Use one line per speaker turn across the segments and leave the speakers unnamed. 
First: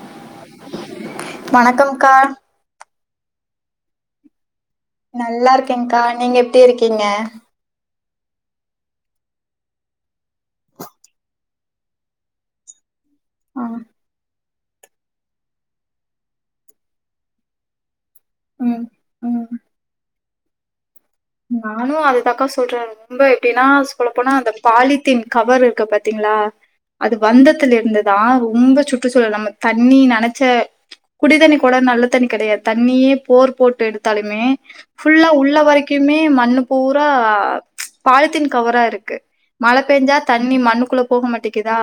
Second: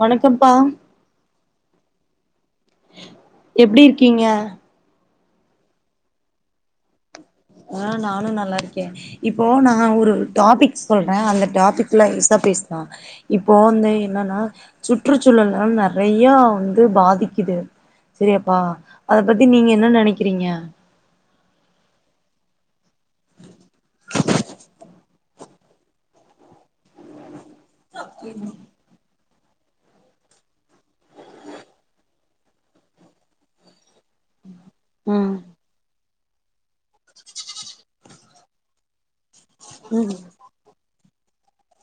வணக்கம்ப்பா
கா
எப்டி இருக்கிங்க
நல்லா இருக்கேங்க்கா நீங்க எப்டி இருக்கிங்க
நானு நல்லா இருக்கே இப்போ நா ஒரு டாபிக் சொல்ற அந்த டாபிக் லேசா பேசலா இப்போ
ஆ,
வந்து என்னனா சுற்றுச்சூழல நறையா வந்து பாதிக்குது செரியப்பா
ம்
அத பத்தி நீங்க என்ன நெனைக்கிறீங்க
நானு அது தாக்கா சொல்ற ரொம்ப எப்டீனா சொல்லப்போனா அந்த பாலித்தீன் கவர் இருக்கு பாத்தீங் ளா அது வந்தத்துல் இருந்துதா ரொம்ப சுற்றுச் சூழல் நம்ம தண்ணி நெனச்ச குடி தண்ணி கூட நல்ல தண்ணி கெடையாத் தண்ணியே போர் போட்டெடுத் தாலுமே ஃபுல்லா
ம்
உள்ள வரைக் கிமே மண்ணு பூரா பாலித்தீன் கவரா இருக்கு மழ
ம்
பேஞ்சா தண்ணி மண்ணுக்குள்ள போக மாட்டேக்குதா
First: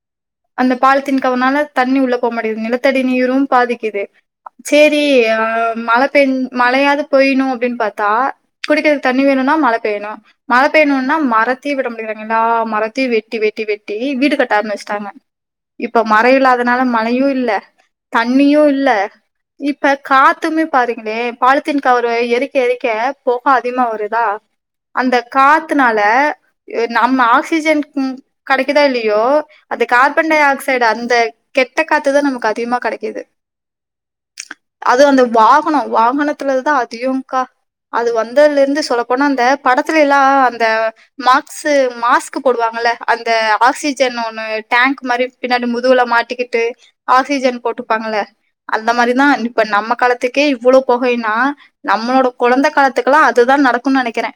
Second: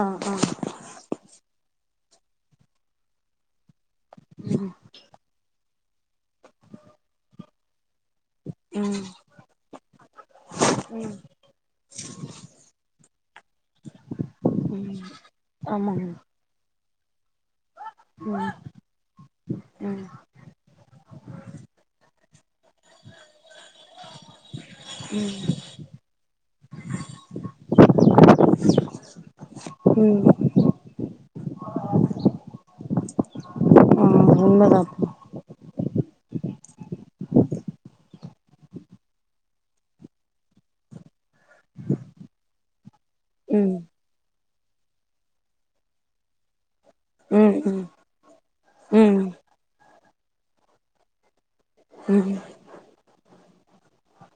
ஆ ஆ
அந்த பால்த்தீன்கவர்னால தண்ணி உள்ள போமாட்டேகிது நிலத்தடி நீரு பாதிக்கிது செரி அ மழ பேன் மழையது பொய்னு அப்டின் பாத்தா குடிக்கிறது
ம்
தண்ணி வேணுனா மழ பெய்ணு மழ
ம்
பெய்ணுனா மரத்தி விட முடியராங்க எல்லா மரத்தியு வெட்டி வெ ட்டி வெட்டி வீடு கட்ட
ம்
ஆர்ம்பிஷ்ட்டாங்க இப்ப
ஆமாங்க
மர இல்லாதனால மழ இல்ல
ம்
தண்ணியு இல்ல இப்ப
ம்
காத்துமே பாருங்களே பாலித்தீன் கவருவ எரிக்க எரிக்க பொ க அதிமா வருதா அந்த காத்துனால அ நம்ம ஆக்சிஜன் ம் கடைக்குதா இல்லியோ அந்த
ம்
கார்பன் டை ஆக்சைடு அந்த கெட்ட காத்துதா நமக்கு அதிகமா கடைக்கிது
ஆ
அது
உண்மதாப்பா
அந்த வாகனோ வாகனத்துலதுதா அதியு கா அது வந்ததுலருந்து சொல்ல போனா அந்த படத்துலெல்லா அந்த மாக்ஸு மாஸ்க்கு போடுவாங்கல்ல அந்த
ம்
ஆக்சிஜன் ஒண்ணு டேங்க் மாரி பின்னாடி முதுகுல மாட்டிக்கிட்டு
ம்
ஆக்சிஜன்
ம்
போட்டுப்பாங்கள அந்த
ம்
மாரிதா இப்ப நம்ம காலத்துக்கே இவ்வளோ பொகைன்னா நம்மளோட
ம்
குழந்த காலத்துக்கெல்லா அதுதா நடக்குன் நெனைக்கிறே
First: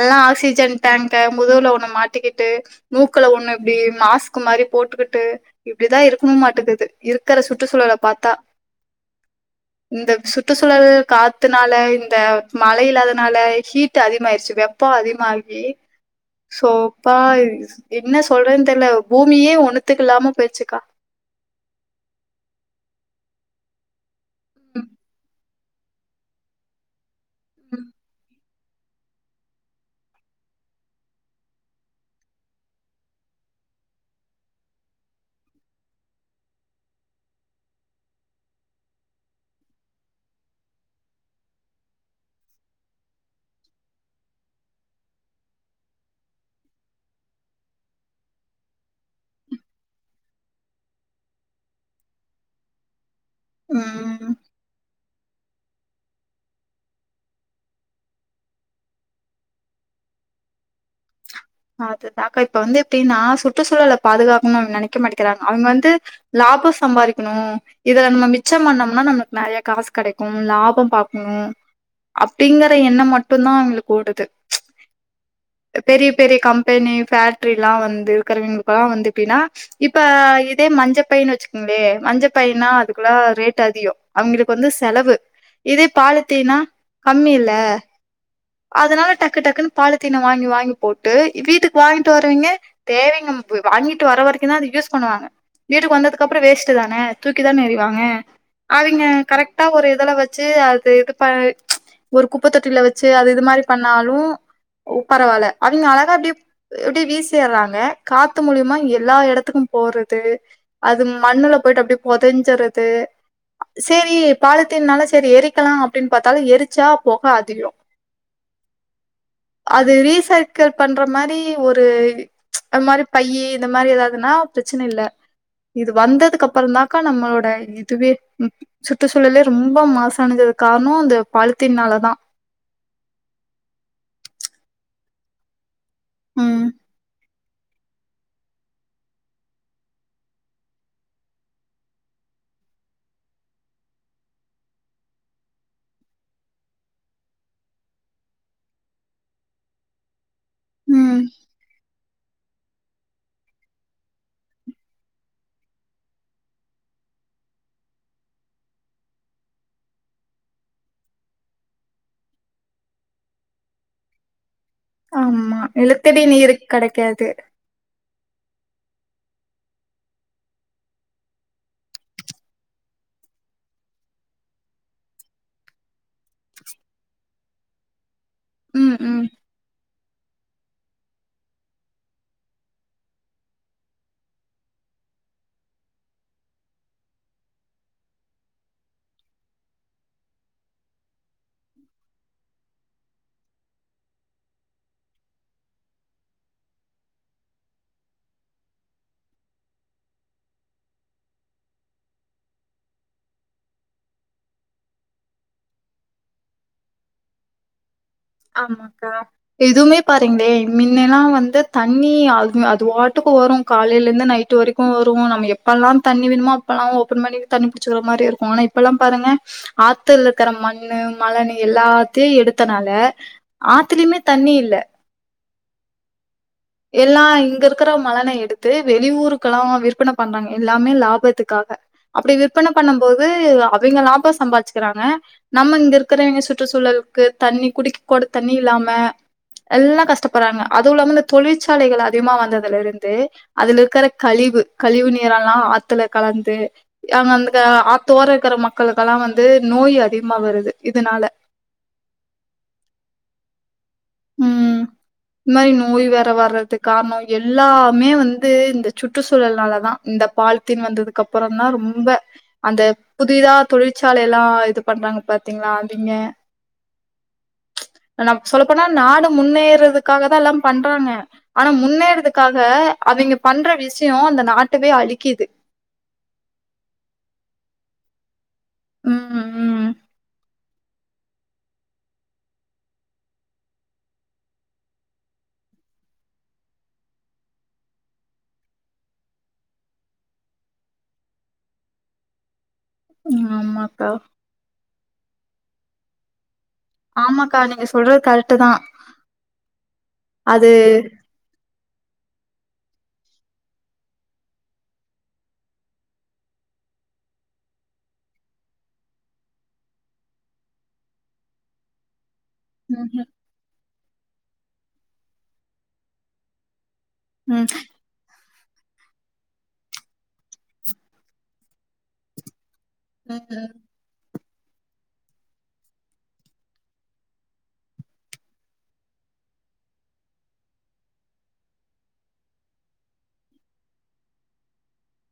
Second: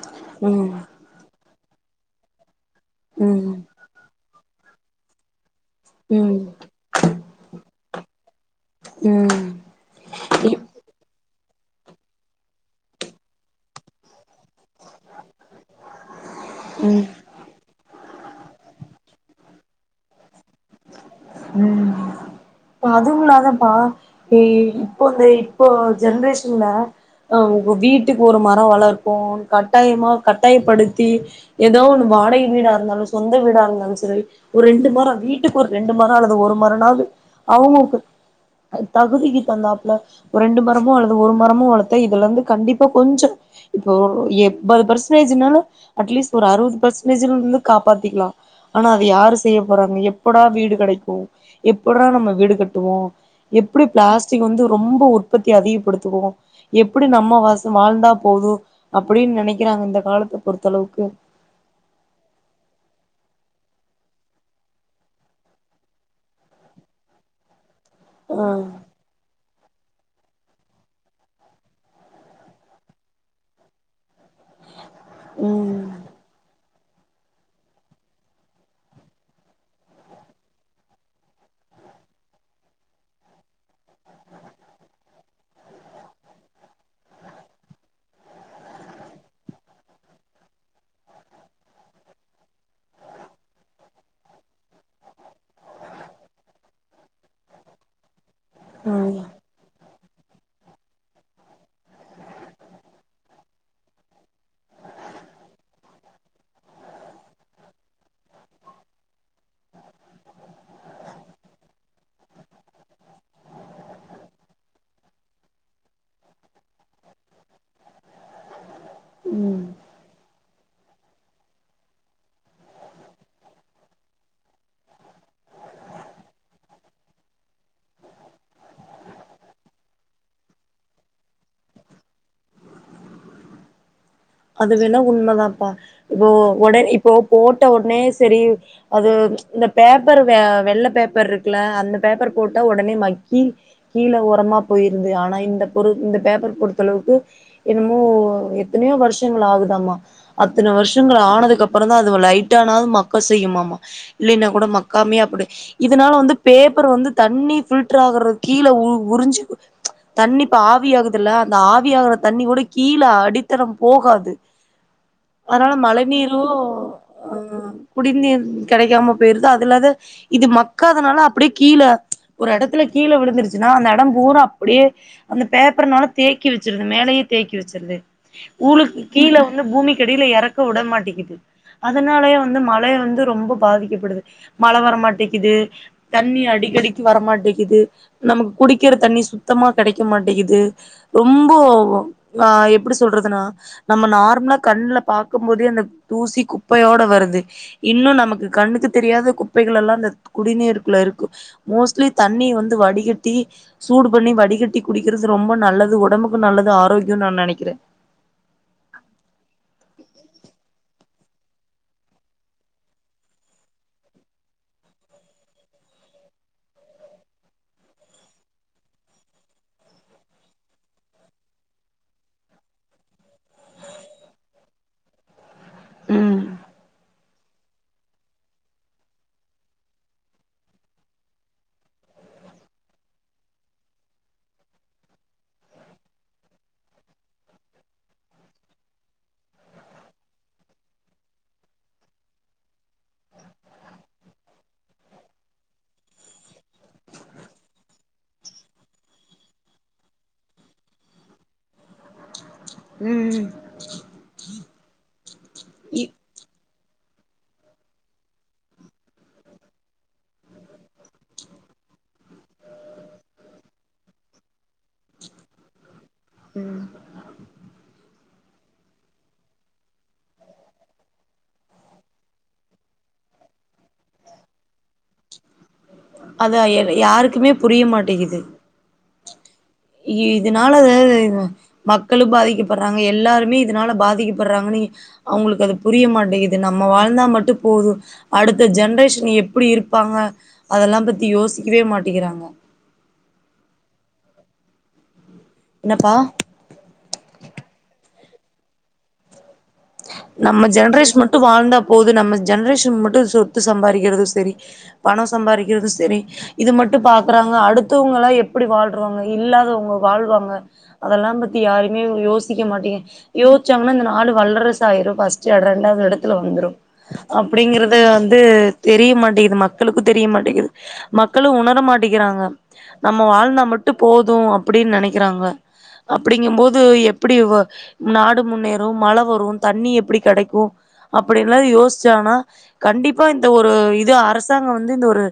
எல்லா ஆக்சிஜன் டேங்க் க முதுவுல ஒண்ணு மாட்டிக்கிட்டு மூக்குல
ம்
ஒண்ணு இப்டி மாஸ்க்கு மாரி போட்டுக்கிட்டு இப்டிதா
ம் ம்
இருக்கும் மாட்டுகுது இருக்கற சுற்றுச்சூழல பாத்தா
ம்
இந்த
இப்
சுற்றுச்சூழல் காத்து னால இந்த மழை இல்லாதத்னால ஹீட்டு அதிகமாய்ர்ச்சி வெப்போ அதிகமாகி சோ
ம்
ப்பா என்ன சொல்றேன் தெர்ல பூமியே ஒன்னுதுக்கில்லாம போய்ச்சிக்கா
அதுவு இல்லாதபா இ இப்போ இந்த இப்போ ஜென்ரேஷின்ல அ வ் வ் வீட்டுக் ஒரு ம ரோ வள்ர்ப்போன் கட்டாயமா கட்டாயப்படுத்தி எதோ ஒன்னு வாடகை வீடா இருந்தாலு சொந்த வீ டா இருந்தாலு செரி ஒரு ரெண்டு மரோ வீட்டுக் ஒர் ரெண்டு மரோ அல்லது ஒரு மரமாவ்து அவுங்குளுக்கு த தகுதிக்கி தகுந்தாப்புல ஒரு ரெண்டு மரமோ அல்லது ஒரு மரமோ வளத்த இதுலந்து கண்டிப்பா கொஞ்சோ இப்போ ஒரு எம்பது பர்ஸ்ன்டேஜுனா அட்லீஸ் ஒரு அறுவது பர்ஸ்ன்டேஜ்லில்ந்து காப்பாத்திக்லா ஆனா அது யாரு செய்ய போறாங்க எப்படா வீடு கெடைக்கு எப்படா நம்ம வீடு கட்டுவோ எப்புடி
ம்
பிளாஸ்டிக் வந்து ரொம்போ ஒ உற்பத்தி அதிகப்படுத்துவோ எப்படி நம்ம வாசம் வாழ்ந்தா போது அப்படின் நெனைக்கிறாங் இந்த காலத்த பொறுத்
அதுதாக்கா இப்ப வந்து எப்டினா சு ற்றுச்சூழல பாதுகாக்கணுன் நெனைக்க மாட்டேக்கிறாங்க அவுங் வந்து லாபோ சம்பாதிக்கணு இதுல நம்ம
ஆ
மிச்சம் பண்ணம்னா நமக் நெறைய காசு கெடைக்கும் லாபம் பாக்கண அப்டிங்கற எண்ணம் மட்டுந்தா அவுங்ளுக் ஓடுது
ம்
பெரிய பெரிய கம் பெனி ஃபேக்ட்ரில்லா வந்து கருவிங்ள்க்கெல்லா வந்து எப்டினா இப்ப இதே மஞ்ச பைனு வச்சுக்கோங் ளே மஞ்ச பைனா அதுக்கலா ரேட் அதிகோ அவுங்குளுக் வந்து செலவு இதே பாலத்தீனா கம்மி இல்ல அதனால டக்கு டக்குனு பாலத்தீன வாங்கி வாங்கி போட்டு வீட்டுக் வாங்கிட்டு வரவீங்க தேவிங்க ம் ப அ வாங்கிட்டு வர வரைக்கு தா அத யூஸ் பண்ணுவாங்க வீட்டுக் வந்ததுக்ககப்புறோ வேஸ்டு தான தூக்கி தான எறிவாங்க அவிங்க
ம்
கரெக்டா ஒரு இதல வச்சி அது இது ப ஒரு குப்ப தொட்டில வெச்சு அது இது மாரி பண்ணாலு ஒ ஒ பரவால்ல அவிங்க அழகா எப்டி எப்டி வீசியறாங்க காத்து மூலியுமா எல்லா எடத்துக்கு போ போறது அது மண்ணுல போய்ட்டு அப்டே பொதெஞ்சறது சரி பாலித்தீன்னால சரி எரிக்கலாம் அப்டின்னு பாத்தாலும் எரிச்சா பொக அதிகோம்
ம்
அது ரீசைக் க்கள் பண்ற மாரி ஒரு அ மாரி பையி இந்த மாரி ஏதாவதுன்னா பிரச்சனை இல்ல இது வந்ததுக்கு அப்புறந்தாக்கா நம்ளோட இதுவே சுற்றுச்சூழலே ரொம்ப மாசானதே காரணம் இந்த பலித்தீன்னால தான்
அது வேணா உண்மைதான்ப்பா இப்போ
ம்
உட இப்போ போட்ட உடனே சரி அது இந்த பேப்பர் வெள்ள பேப்பர் இருக்குல அந்த பேப்பர் போட்ட உடனே மக்கி கீழ உரமா போயிருது ஆனா இந்த பொரு இந்த பேப்பர் பொறுத்தளவுக்கு என்னமோ எத்தனையோ வருஷங்கள் ஆகுதாமா அத்தனை வருஷங்கள்
ம்
ஆனதுக்கு அப்புறம் தான் அ து லைட்டான்னாது மக்க செய்யும்மா இல்லைன்னா கூட மக்காமே அப்ப இதனால வந்து பேப்பர் வந்து தண்ணி பில்டர் ஆகுறது கீழே உறிஞ்சு தண்ணி இப்ப ஆவி ஆகுது இல்ல அந்த ஆவி ஆகுற தண்ணி கூட கீழே அடித்தடம் போகாது
ஆமா
அதனால மழை
நிலத்தடி நீர்
நீரும்
கெடைக்காது.
ஆ குடிநீர் கிடைக்காம போயிருது அதுல்லாத இது மக்காதனால அப்படியே கீழ ஒரு இடத்துல கீழே விழுந்துருச்சின்னா அந்த இடம் பூரா அப்படியே அந்த பேப்பர்னால தேக்கி வச்சிருது மேலயே தேக்கி வச்சிருது
ம்
ஊழுக்கு
ம்.
கீழே வந்து பூமி அடியில இறக்க விடமாட்டிக்கிது அதனாலயே வந்து மழை வந்து ரொம்ப பாதிக்கப்படுது மழை வர மாட்டேங்கிது தண்ணி அடி டிக்கடிகு வர மாட்டேங்கிது நமக்கு குடிக்கிற தண்ணி சுத்தமா கிடைக்க மாட்டேங்கிது ரொம்போ போவு எப்படி சொல்றதுனா நம்ம நார்மலா கண்ணுல பார்க்க போதே அந்த தூசி குப்பையோட வருது இன்னும் நமக்கு கண்ணுக்கு தெரியாத குப்பைகளெல்லா இந்த குடிநீருக்குள்ள இருக்கு மோஸ்ட்லி தண்ணி வந்து வடிகட்டி சூடு பண்ணி வடிகட்டி குடிக்கறது ரொம்ப நல்லது ஒடம்புக்கு நல்லது ஆரோக்கியம்னு நா நெனைக்கறேன்
ஆமாக்கா எதுவுமே பாருங்களே மின்னெல்லா வந் வந்து தண்ணி அது அது வாட்டுக்கு வரும் காலைலந்து நைட்டு வரைக்கும் வரும் நம்ம எப்பல்லா தண்ணி வேணு மோ அப்பல்லா ஓபன் பண்ணி தண்ணி புடிச்சக்கற மாரி இருக்கு ஆனா இப்பெல்லா பாருங்க ஆத்ல இருக்கற மண்ணு மழ எல்லாத்தையு எடுத்தனால ஆத்துலயுமே தண்ணி இல்ல
உம்
எல்லா இங்க இருக்கற மணல எடுத்து வெளிய ஊருக்கெல்லாம் விற்பன பண்றாங்க எல்லாமே லாபத்துக்கா அப்டி விற்பன பண்ணும் போது அவிங்க லாபம் சம்பாதிச்சுக்கறாங்க நம்ம இங்க இருக்கறவய்ங்க சுற்று சூழலுக்கு தண்ணி குடிக்கூட தண்ணி இல்லாம எல்லா கஷ்டப்படுறாங்க அதுவும்ல்லாம தொழிற்சாலைகள் அதிகமா வந்ததுலருந்து அதுல இருக்கற கழிவு கழிவு நீரல்லாம் ஆத்துல கலந் வந்து அங்க அந் ஆத்தோர இருக்கற மக்களுக்கல்லாம் வந்து நோய் அதிகமா வருது இதனால [inaudible]
உம் உம்
இது மாரி நோய் வேற வர்றதுக்கு காரணம் எல்லாமே வந்து இந்த சுற்றுச்சூழல்னால தா இந்த பால்த்தீன் வந்ததுக்கு அப்பறம் தா ரொம் ம்ப அந்த புதிதா தொழிற்சாலை எல்லா இது பண்றாங்க பாத்தீங்களா அவிங்க
ம்
நா சொல்லப் போனா நாடு முன்னேறதுக்காக தா எல்லா பண்றாங்க ஆனா முன்னேறதுக்காக அவிய்ங்க பண்ற ண்ற விஷயம் அந்த நாட்டுவே அழிக்கிது
அதா ஏ யாருக்குமே புரிய மாட்டேகுது
ஹம் உம்
இதனால மக்களு பாதிக்கப்படுறாங்க எல்லாருமே இதனால பாதிக்கப்படுறாங்கன்னு அவங்களுக்கு அது புரிய மாட்டேகுது நம்ம வாழ்ந்தா மட்டு போதும் அடுத்த ஜெனரேஷன் எப்டி இருப் ப்பாங்க அதெல்லா பத்தி யோசிக்கவே மாட்டிக்கிறாங்க
ம் ஆமாக்கா
என்னப்பா
ஆமாக்கா நீங்க சொல்றது கரட்டு தான்
நம்ம ஜென்ரேஷ் மட்டு வாழ்ந்தா ப் போது நம்ம ஜென்ரேஷன் மட்டு சொத்து சம்பாரிக்கிறது சரி பணம் சம்பாரிக்கிறதும் சரி இது மட் மட்டு பாக்குறாங்க அடுத்தவங்கலா எப்டி வாழ்ராங்க இல்லாதவங்க வாழ்வாங்க அதெல்லா பத்தி யா மே யோசிக்க மாட்டிங்க
ம்
யோச்சாங்னா இந்த நாடு வல்ட்ரசு ஆயிரு ஃபர்ஸ்ட் ரா ரெண்டாவது எடத்துல வந்துரு
ம்
அப்டிங்கறது வந்து தெரிய மாட்டிக்குது மக்களுக்கு தெரிய மாட்டிக்குது மக்களு உணர மாட்டிக்கிறாங்க நம்ம வாழ்ந்தா
ம்
மட்டு போது அப்டின் நனைக்கறாங்க அப்டிங்கம்போது எப்டி வ நாடு முன்னேறு மழ வரு தண்ணி எப்டி கெடைக்கு அப்டியெல்லா யோச்சாங்னா கண்டிப்பா இந்த ஒரு இது அரசாங் வந்து இந்த ஒரு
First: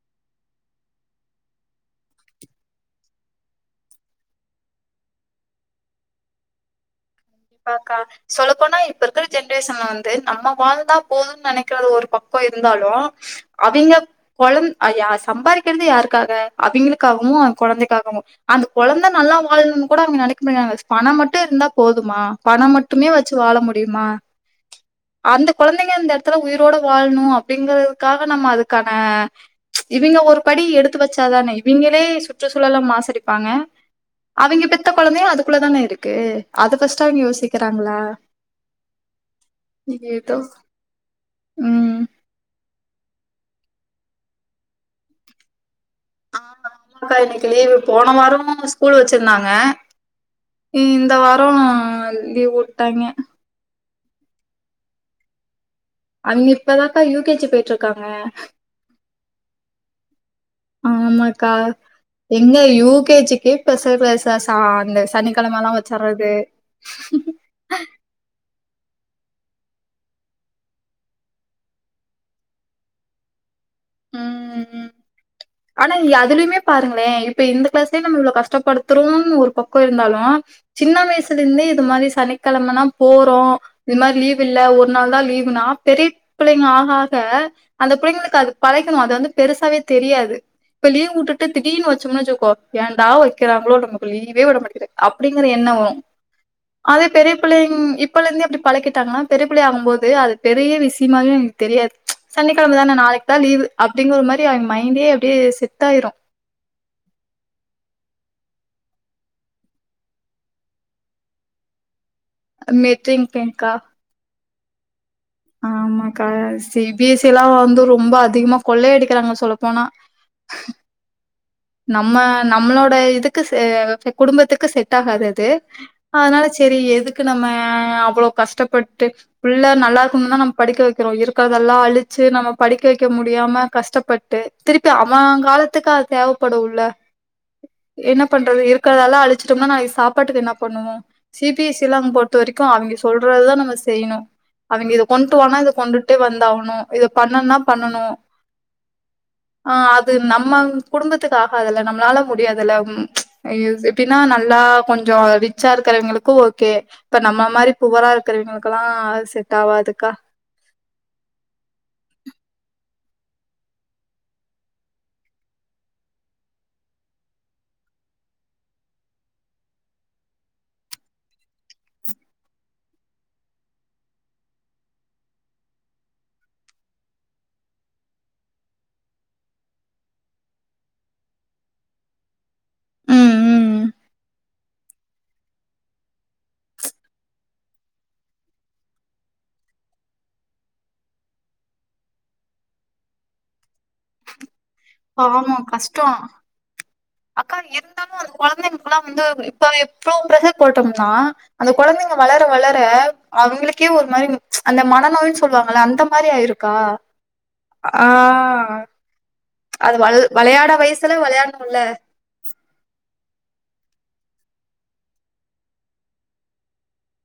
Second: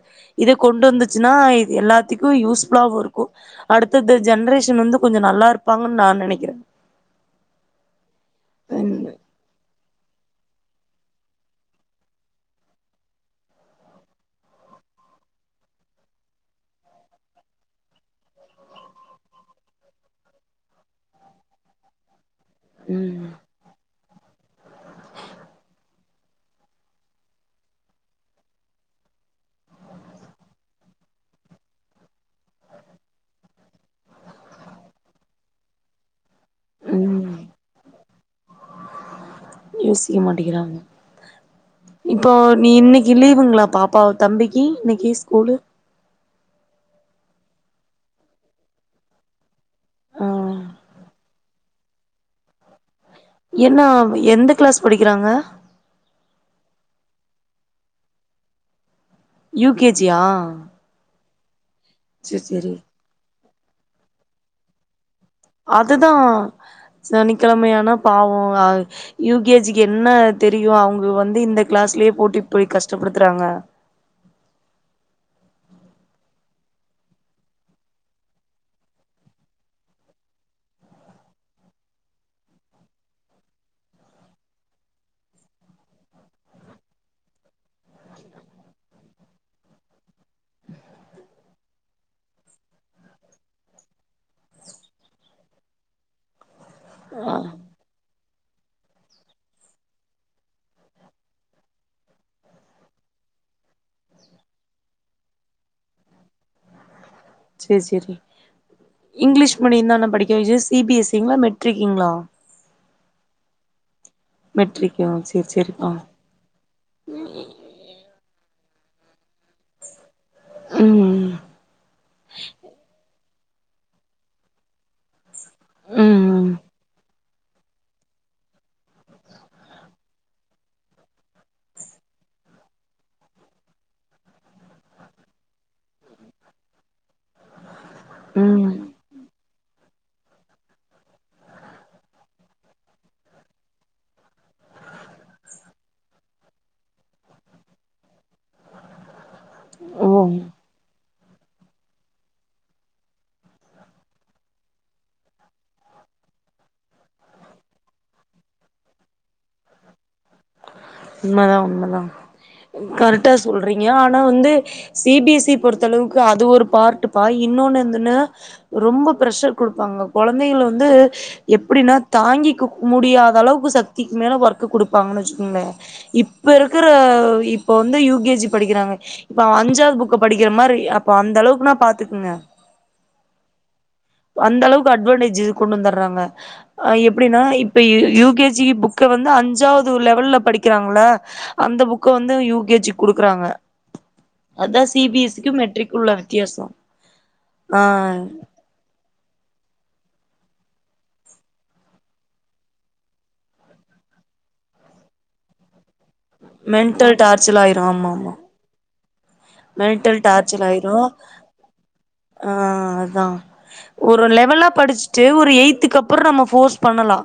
இது கொண்டு வந்துச்சுன்னா இது எல்லாத்திக்கு யூஸ்ஃபுல்லாவு இருக்கு அடுத்த இந்த ஜெ ஜென்ட்ரேஷன் வந்து கொஞ்சோ நல்லாருப்பாங்கன் நா நெனைக்குறே
கண்டிப்பாக்கா சொல்ல போனா
ம்
இப்ப இருக்குற ஜென்ரேஷன்ல வந்து நம்ம வாழ்ந்தா போதுன் நெனைக்கறது ஒரு பக்கோ இருந்தாலு அவிங்க கொழந் யா சம்பாரிக்கறது யாருக்காக அவிங்களுக்காகவு அவங் கொழந்தைக்காகவு அந்த கொழந்த நல்லா லா வாழ்னு கூட அவிங்க நெனக்க மாட்டாக பணம் மட்டு இருந்தா போது மா பணோ மட்டுமே
ம்
வச்சு வாழ முடியுமா அந்த கொழந்தைங்க இந்த எடத்துல உயிரோட வாழணு அப்டிங்கதுக்காக நம்ம அதுக்கான இவிங்க ஒரு படி எடுத்து வச்சாதானே இவிங்களே சுற்றுச்சூழல மாசடிப்பாங்க அவிங்க பெத்த கொழந்தையு அதுக்குள்ள தானே இருக்கு அது ஃபர்ஸ்ட் அவிங்க
ம்
யோசிக்கறாங்ளா
[inaudible] மாட்டிகிறாங்க இப்போ ப்ப நீ இன்னிக்கு லீவுங்ளா பாப்பாவ தம்பிக்கி இன்னிக்கு ஸ்கூலு
ஆ ஆமாக்கா இன்னைக்கு லீவு போன வாரமு ஸ்கூல் வச்சிருந்தாங்க
ஆ
இந்த வாரோ லீவ் உட்டாய்ங்க
என்ன எந்த கிளாஸ் படிக்றாங்க
அவிங்க இப்பதாக்கா யூ கே ஜி பேயிட்ருக்காங்க
யூ கே ஜி யா
ஆமாக்கா
சேரி
எங்க
சேரி
யூ கே ஜி க்கே [inaudible] சா அந்த சனி
அதுதா சனிக்கெழமையானா பாவொ அது யூ கே ஜி க்கு என்ன தெரியு அவங்க வந்து இந்த கிளாஸ்லயே போட்டு இப்டி கஷ்டப்படுத்துறாங்க
ம் ம் ஆனா அதுலியுமே பாருங்களே இப்ப இந்த கிளாஸ்லே நம்ம இவ்ளோ கஷ்டப்படுத்துறோன் ஒரு பக்கோ இருந்தாலு சின்ன வய்சுலேந்தே இது மாரி சனிக்கெழமனா போறோ இது மாரி லீவ் இல்ல ஒரு நாள் தா லீவ் லீவுனா பெரிய புள்ளைங்க ஆக ஆக அந்த புள்ளைங்களுக்கு அது பழக்கணு அது வந்து பெருசாவே தெரியாது இப்ப லீவ் உட்டுட்டு திடீர்னு வச் சம்னு வச்சுக்கோ ஏன்டா வைக்கிறாங்ளோ நமக்கு லீவே விட மாட்டிகிறாங்க அப்டிங்ற எண்ண வரு அதே
ஆ
பெரியே பிள்ளேங் இப்பலேந்தே அப்டி பழக்கிட்டாங்னா பெரிய பிள்ளை ஆகு போது அது பெரிய விஷயமாவே அவிங் தெரியாது சனிக்கெழம தான நாளைக் லா லீவ் அப்டிங் ஒரு மாரி அவங்க மைண்டே அப்டே செட்டாயிரு
சேரி சேரி இங்கிலீஷ் மீடிய தான படிக்க வச்சது பி எஸ் சி ங்ளா மெட்ரிக் ங்ளா
மெட்ரிக் ங் க்கா
மெட்ரிக்கு சேரி சேரிப்பா
ஆமாக்கா சி பி எஸ் சி எல்லா வந்து ரொம்ப அதிகமா கொள்ளையடிக்றாங்க சொல் சொல்ல போனா
ம்
நம்ம நம்ளோட இதுக்கு சே குடும்பத்துக்கு செட் ஆகாது அது து
ம்
அதனால செரி எதுக் கு நம்ம அவ்ளோ கஷ்டப்பட்டு புள்ள நல்லாருக்குனு தா நம்ம படிக்க வைக்குறோ இருக்கறதெல்லா அழிச்சு சு நம்ம படிக்க வைக்க முடியாம கஷ்டப்பட்டு திருப்பி அவ காலத்துக்கு அது தேவப் படு ல என்ன
ம்
பண்றது
ம்
இருக்கறதெல்லா அழிச்ச சுடம்னா நாளைக்கு சாப்பாட்டுக்கு என்னா பண்ணுவோ சி பி எஸ் இ லா அங் பொறுத்த வரைக்கு அவிங்க சொல்றதுதா நம்ம செய்ணு அவங்க இத கொண்டு வானா இத கொண்டுட்டே வந்தாவணு இத பண்ணுனா பண்ணணு ஆ அது
ஓ
நம்ம குடும்ப த்துக்கு ஆகாதுல நம்மளால முடியாதுல எப்டின்னா நல்லா கொஞ்ச ரிச்சா இருக்கிறவங்களு ஓகே இப்ப நம்ம மாரி புவரா இருக்கிறவங்களுக்கெல்லா செட் ஆவாதுக்கா
உண்மதா உண்மதா கரெக்டா சொல்றீங்க ஆனா வந்து சி பி எஸ் இ பொறுத்தளவுக்கு அது ஒரு பார்ட் பா இன் இன்னுனு என்னான ரொம்ப பிரஷர் கொடுப்பாங்க கொழந்தைங்கள வந்து எப்டினா தாங்கி க்கு முடியாத அளவுக்கு சக்திக்கு மேல ஒர்க்கு கொடுப்பாங்கன்னு வச்சுக்கோங்களே இப்ப இருக்கிற இப்ப வந்து யூ கே ஜி படிக்கிறாங்க இப்ப அஞ்சாது புக்க படிக்கிற மாரி அப்போ அந்த அளவுக்கு நா பாத்துக்குங்க அந்த அளவுக்கு அட்வான்டேஜ் இது கொண்டு வந்துடுறாங்க எப்புடின்னா இப்ப யூ கே ஜி புக்க வந்து அஞ்சாவது லெவல்ல படிக் க்கிறாங்கள அந்த புக்க வந்து யூ கே ஜி கொடுக்குறாங்க அதா சி பி எஸ் சி க்கு
பாவோ
மெட்ரிக் உள்ள
கஷ்டோ
வித்தியாச
அக்கா இருந்தாலு அந்த கொழந்தைங்களுக்கெல்லா வந்து இப்பவே டூ பிரசர் போட்டம்னா அந்த கொழந்தைங்க வளர வளர அவங்களுக்கே ஒரு மாரி ச் அந்த மா மன நோய்னு சொல்லுவாங்கள அந்த மாரி ஆயிருக்கா
மென்டல் டார்ச்சல் ஆயிரு ஆமா ஆமா
அது வள்
மென்டல் டார்ச்சர்
வெளையாட
ஆயிரு
வயசுல வெளையாடணும்ல
ஆ அதா ஒரு லெவலா படிச்சுட்டு ஒரு எய்த்துக்கு அப்பற நம்ம போர்ஸ் பண்ணலா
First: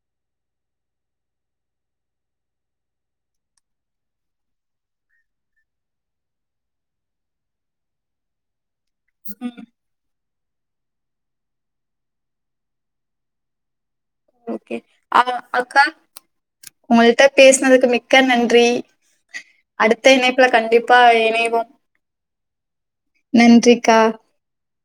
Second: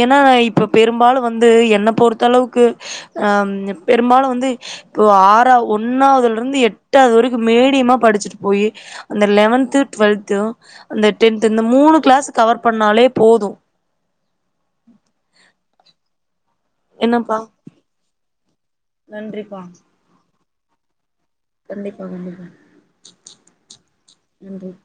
ஏன்னா இப்ப பெரும்பாலு வந்து என்ன பொறுத்த அளவுக்கு பெரும்பாலு வந்து ஆற ஒன்னாவதுல இருந்து எட் டாவது வரைக்கு மேடியமா படிச்சுட்டு போய் அந்த லெவன்து டுவெல்து அந்த டென்த் இந்த மூணு கிளாஸ் கவர் பண்ணாலே போது
ஓகே அக்கா உங்கள்ட்ட
என்னப்பா
பேசனதுக்கு மிக்க நன்றி ன்றி
நன்றிப்பா
அடுத்த இணைப்புல கண்டிப்பா
கண்டிப்பா கண்டிப்பா
நன்றிக்கா
நன்றி